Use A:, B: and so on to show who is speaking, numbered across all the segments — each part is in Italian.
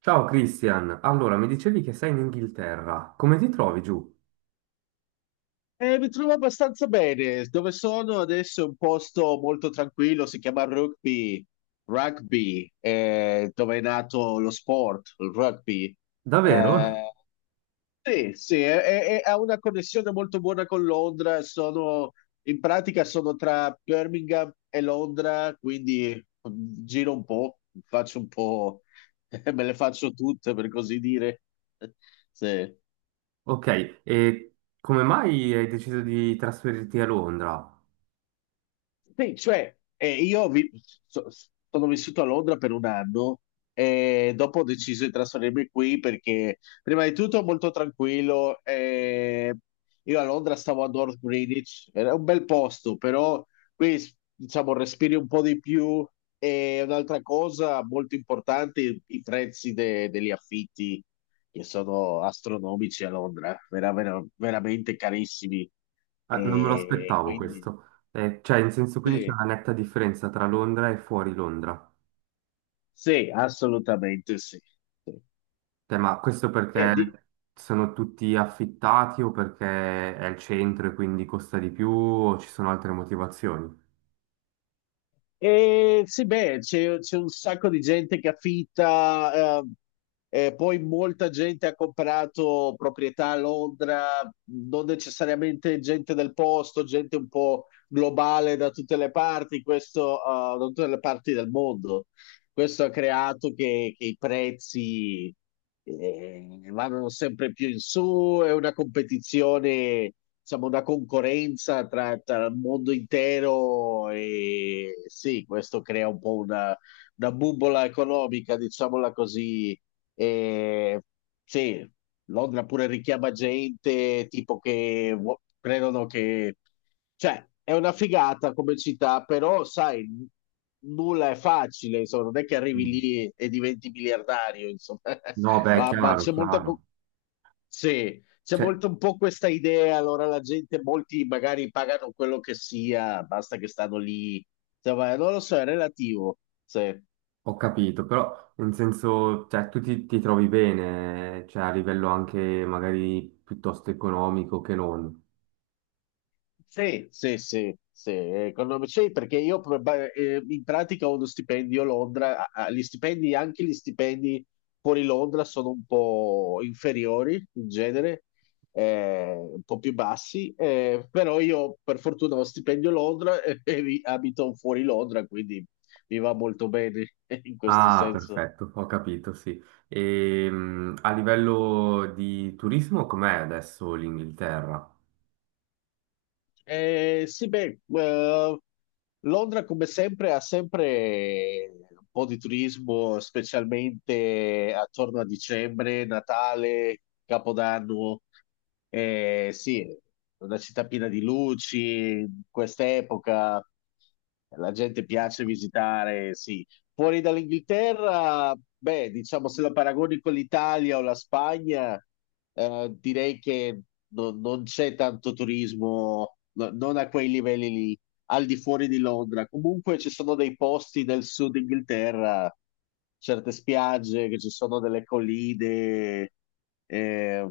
A: Ciao Christian, allora mi dicevi che sei in Inghilterra, come ti trovi giù?
B: Mi trovo abbastanza bene. Dove sono adesso è un posto molto tranquillo, si chiama Rugby, Rugby, dove è nato lo sport, il rugby.
A: Davvero?
B: Eh, sì, sì, ha una connessione molto buona con Londra. In pratica sono tra Birmingham e Londra, quindi giro un po', faccio un po', me le faccio tutte per così dire. Sì.
A: Ok, e come mai hai deciso di trasferirti a Londra?
B: Sì, cioè, io so- sono vissuto a Londra per un anno e dopo ho deciso di trasferirmi qui perché prima di tutto è molto tranquillo. Io a Londra stavo a North Greenwich, era un bel posto, però qui diciamo respiri un po' di più e un'altra cosa molto importante, i prezzi degli affitti che sono astronomici a Londra, veramente carissimi.
A: Non me lo
B: E
A: aspettavo
B: quindi.
A: questo. Cioè, in senso, quindi c'è
B: Sì.
A: una netta differenza tra Londra e fuori Londra.
B: Sì, assolutamente sì. Sì.
A: Cioè, ma questo
B: E,
A: perché
B: di-
A: sono tutti affittati o perché è il centro e quindi costa di più o ci sono altre motivazioni?
B: e sì, beh, c'è un sacco di gente che affitta, e poi molta gente ha comprato proprietà a Londra, non necessariamente gente del posto, gente un po' globale da tutte le parti, questo, da tutte le parti del mondo. Questo ha creato che, i prezzi vanno sempre più in su, è una competizione, diciamo, una concorrenza tra, il mondo intero, e sì, questo crea un po' una, bubola economica, diciamola così, e sì, Londra pure richiama gente, tipo che credono che. Cioè, è una figata come città, però sai, nulla è facile, insomma, non è che arrivi
A: Mm.
B: lì e diventi miliardario, insomma.
A: No, beh,
B: Ma
A: chiaro,
B: c'è molta.
A: chiaro.
B: Sì, c'è
A: Cioè,
B: molto un po' questa idea, allora la gente, molti magari pagano quello che sia, basta che stanno lì. Insomma, non lo so, è relativo. Sì.
A: ho capito, però in senso, cioè, tu ti trovi bene, cioè a livello anche magari piuttosto economico che non.
B: Sì, sì, sì, sì, sì, perché io in pratica ho uno stipendio a Londra, gli stipendi, anche gli stipendi fuori Londra sono un po' inferiori in genere, un po' più bassi, però io per fortuna ho stipendio a Londra e abito fuori Londra, quindi mi va molto bene in questo
A: Ah,
B: senso.
A: perfetto, ho capito, sì. E, a livello di turismo, com'è adesso l'Inghilterra?
B: Sì, beh, Londra come sempre ha sempre un po' di turismo, specialmente attorno a dicembre, Natale, Capodanno. Sì, è una città piena di luci, in quest'epoca la gente piace visitare, sì, fuori dall'Inghilterra, beh, diciamo se lo paragoni con l'Italia o la Spagna, direi che non c'è tanto turismo, non a quei livelli lì, al di fuori di Londra. Comunque ci sono dei posti del sud Inghilterra, certe spiagge, che ci sono delle colline, eh,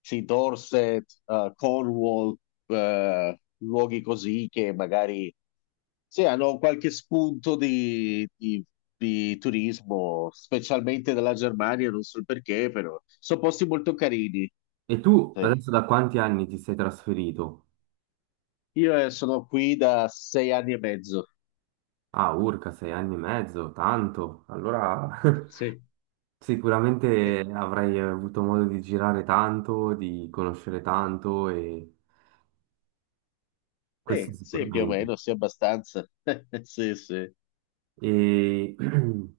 B: sì, Dorset, Cornwall, luoghi così che magari sì, hanno qualche spunto di, di turismo, specialmente dalla Germania, non so il perché, però sono posti molto carini.
A: E tu
B: Sì.
A: adesso da quanti anni ti sei trasferito?
B: Io sono qui da 6 anni e mezzo.
A: Ah, urca, sei anni e mezzo, tanto. Allora,
B: Sì. Eh,
A: sicuramente avrai avuto modo di girare tanto, di conoscere tanto e questo
B: sì, sì, più o
A: sicuramente.
B: meno, sì, abbastanza. Sì, sì.
A: E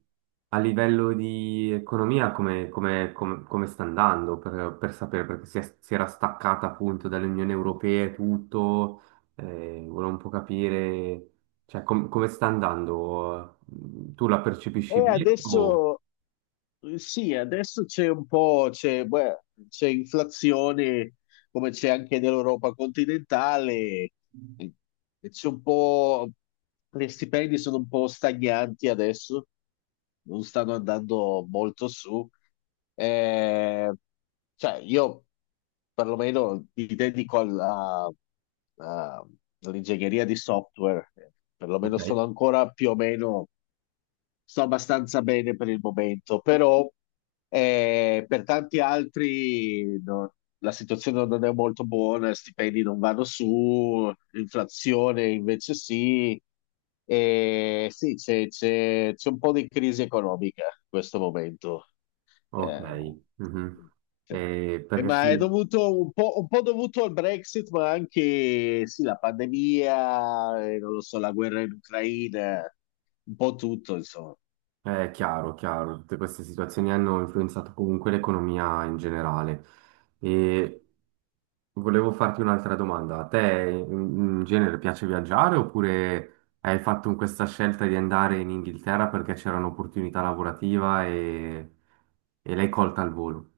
A: a livello di economia, come sta andando, per sapere? Perché si, si era staccata appunto dall'Unione Europea e tutto, volevo un po' capire, cioè, come sta andando? Tu la percepisci
B: E
A: bene o...
B: adesso sì, adesso c'è un po', c'è beh, c'è inflazione come c'è anche nell'Europa continentale, e c'è un po', gli stipendi sono un po' stagnanti adesso, non stanno andando molto su. Eh, cioè, io perlomeno mi dedico alla, a- all'ingegneria di software,
A: Ok,
B: perlomeno sono ancora più o meno sto abbastanza bene per il momento, però per tanti altri no, la situazione non è molto buona, stipendi non vanno su, l'inflazione invece sì, e sì, c'è un po' di crisi economica in questo momento.
A: ok.
B: Eh,
A: Mhm.
B: sì.
A: Perché
B: Ma è
A: sì,
B: dovuto un po', dovuto al Brexit, ma anche sì, la pandemia, non lo so, la guerra in Ucraina, un po' tutto, insomma.
A: è chiaro, chiaro, tutte queste situazioni hanno influenzato comunque l'economia in generale. E volevo farti un'altra domanda. A te in genere piace viaggiare oppure hai fatto questa scelta di andare in Inghilterra perché c'era un'opportunità lavorativa e l'hai colta al volo?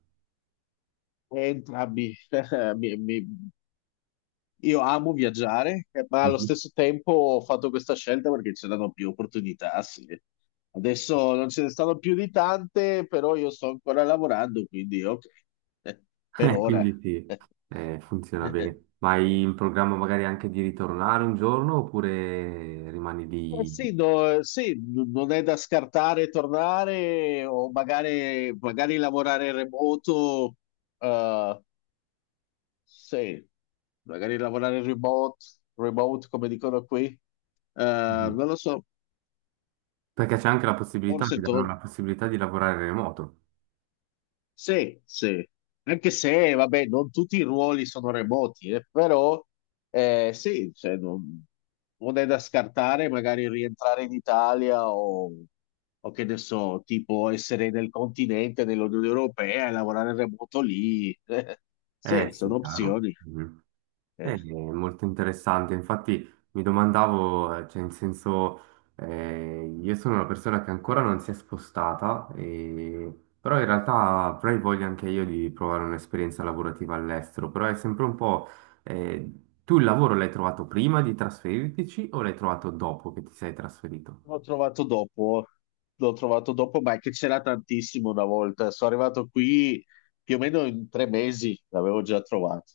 B: E, ah, mi- mi- mi- io amo viaggiare, ma allo
A: Mhm.
B: stesso tempo ho fatto questa scelta perché c'erano più opportunità, sì. Adesso non ce ne stanno più di tante, però io sto ancora lavorando, quindi ok. Eh, per ora.
A: Quindi sì, funziona bene. Ma hai in programma magari anche di ritornare un giorno oppure rimani
B: Eh
A: lì?
B: sì, no, sì, non è da scartare tornare o magari, magari lavorare remoto, eh, sì, magari lavorare in remote, remote come dicono qui. Eh,
A: Mhm.
B: non lo so,
A: Perché c'è anche la possibilità,
B: forse
A: ti danno
B: to-
A: la possibilità di lavorare remoto.
B: sì, sì, anche se, vabbè, non tutti i ruoli sono remoti, però sì, cioè, non è da scartare magari rientrare in Italia, o che ne so, tipo essere nel continente, nell'Unione Europea e lavorare remoto lì,
A: Eh
B: sì,
A: sì,
B: sono
A: chiaro.
B: opzioni.
A: Mhm.
B: Eh.
A: Molto interessante, infatti mi domandavo, cioè in senso, io sono una persona che ancora non si è spostata. Però in realtà avrei voglia anche io di provare un'esperienza lavorativa all'estero, però è sempre un po', eh, Tu il lavoro l'hai trovato prima di trasferirtici o l'hai trovato dopo che ti sei trasferito?
B: L'ho trovato dopo, l'ho trovato dopo, ma è che c'era tantissimo una volta. Sono arrivato qui più o meno in 3 mesi, l'avevo già trovato.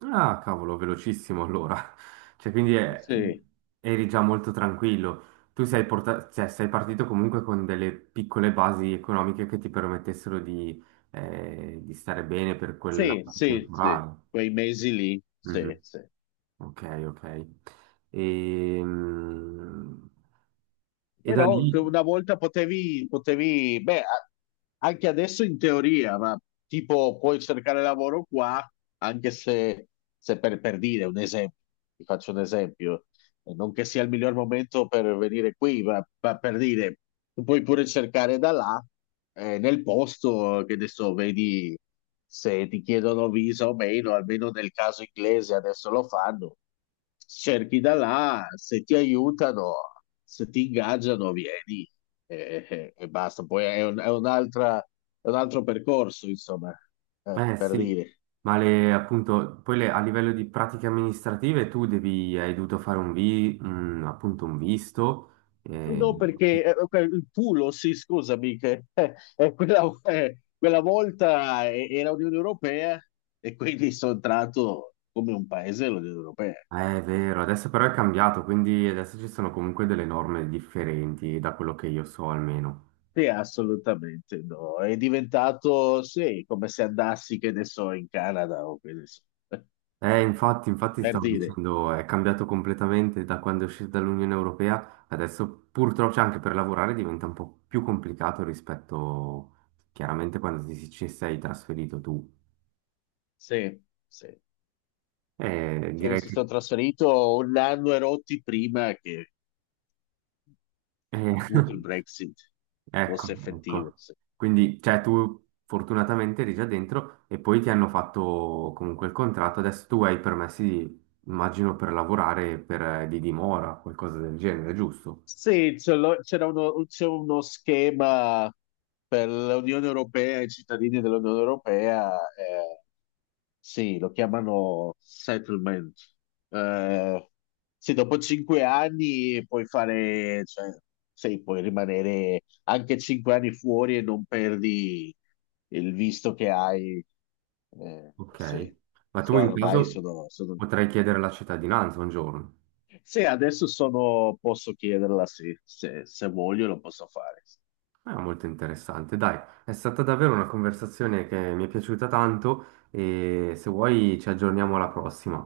A: Ah, cavolo, velocissimo allora. Cioè, quindi
B: Sì,
A: eri già molto tranquillo. Tu, cioè, sei partito comunque con delle piccole basi economiche che ti permettessero di stare bene per quella
B: sì, sì, sì,
A: temporale.
B: quei mesi lì, sì,
A: Mhm.
B: sì.
A: Ok, ok. Ehm, E, da
B: Però
A: lì,
B: che una volta potevi, beh, anche adesso in teoria, ma tipo puoi cercare lavoro qua, anche se per dire un esempio, ti faccio un esempio. E non che sia il miglior momento per venire qui, ma per dire, tu puoi pure cercare da là, nel posto che adesso vedi se ti chiedono visa o meno, almeno nel caso inglese adesso lo fanno, cerchi da là, se ti aiutano, se ti ingaggiano, vieni e basta. Poi è è un altro percorso, insomma,
A: eh
B: per
A: sì,
B: dire.
A: ma le, appunto, a livello di pratiche amministrative tu devi, hai dovuto fare appunto un visto. eh,
B: No, perché ok, il pulo, sì, scusami, che quella volta era Unione Europea e quindi sono entrato come un paese dell'Unione Europea.
A: È vero, adesso però è cambiato, quindi adesso ci sono comunque delle norme differenti da quello che io so almeno.
B: Sì, assolutamente no. È diventato, sì, come se andassi, che ne so, in Canada o che ne so,
A: Infatti
B: per
A: stavo
B: dire.
A: dicendo, è cambiato completamente da quando è uscita dall'Unione Europea, adesso purtroppo cioè, anche per lavorare diventa un po' più complicato rispetto chiaramente quando ci sei trasferito tu.
B: Sì, sì.
A: Eh,
B: Cioè, mi
A: direi che...
B: sono trasferito un anno e rotti prima che
A: eh,
B: appunto il Brexit
A: Ecco,
B: fosse effettivo.
A: ecco.
B: Sì.
A: Quindi, cioè, tu fortunatamente eri già dentro e poi ti hanno fatto comunque il contratto. Adesso tu hai i permessi, immagino, per lavorare per, di dimora, qualcosa del genere, giusto?
B: Sì, ce l'ho- c'era uno, c'è uno schema per l'Unione Europea e i cittadini dell'Unione Europea, sì, lo chiamano settlement. Eh, sì, dopo 5 anni puoi fare, cioè, sì, puoi rimanere anche 5 anni fuori e non perdi il visto che hai.
A: Ok.
B: Sì,
A: Ma tu
B: cioè,
A: in
B: ormai
A: caso
B: sono
A: potrai chiedere la cittadinanza un giorno.
B: sì, adesso sono, posso chiederla, sì, se voglio lo posso fare.
A: È molto interessante. Dai, è stata davvero una conversazione che mi è piaciuta tanto e se vuoi ci aggiorniamo alla prossima.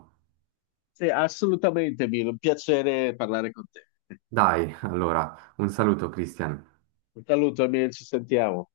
B: Sì, assolutamente, Milo, un piacere parlare con te.
A: Dai, allora, un saluto, Christian.
B: Un saluto, amici, ci sentiamo.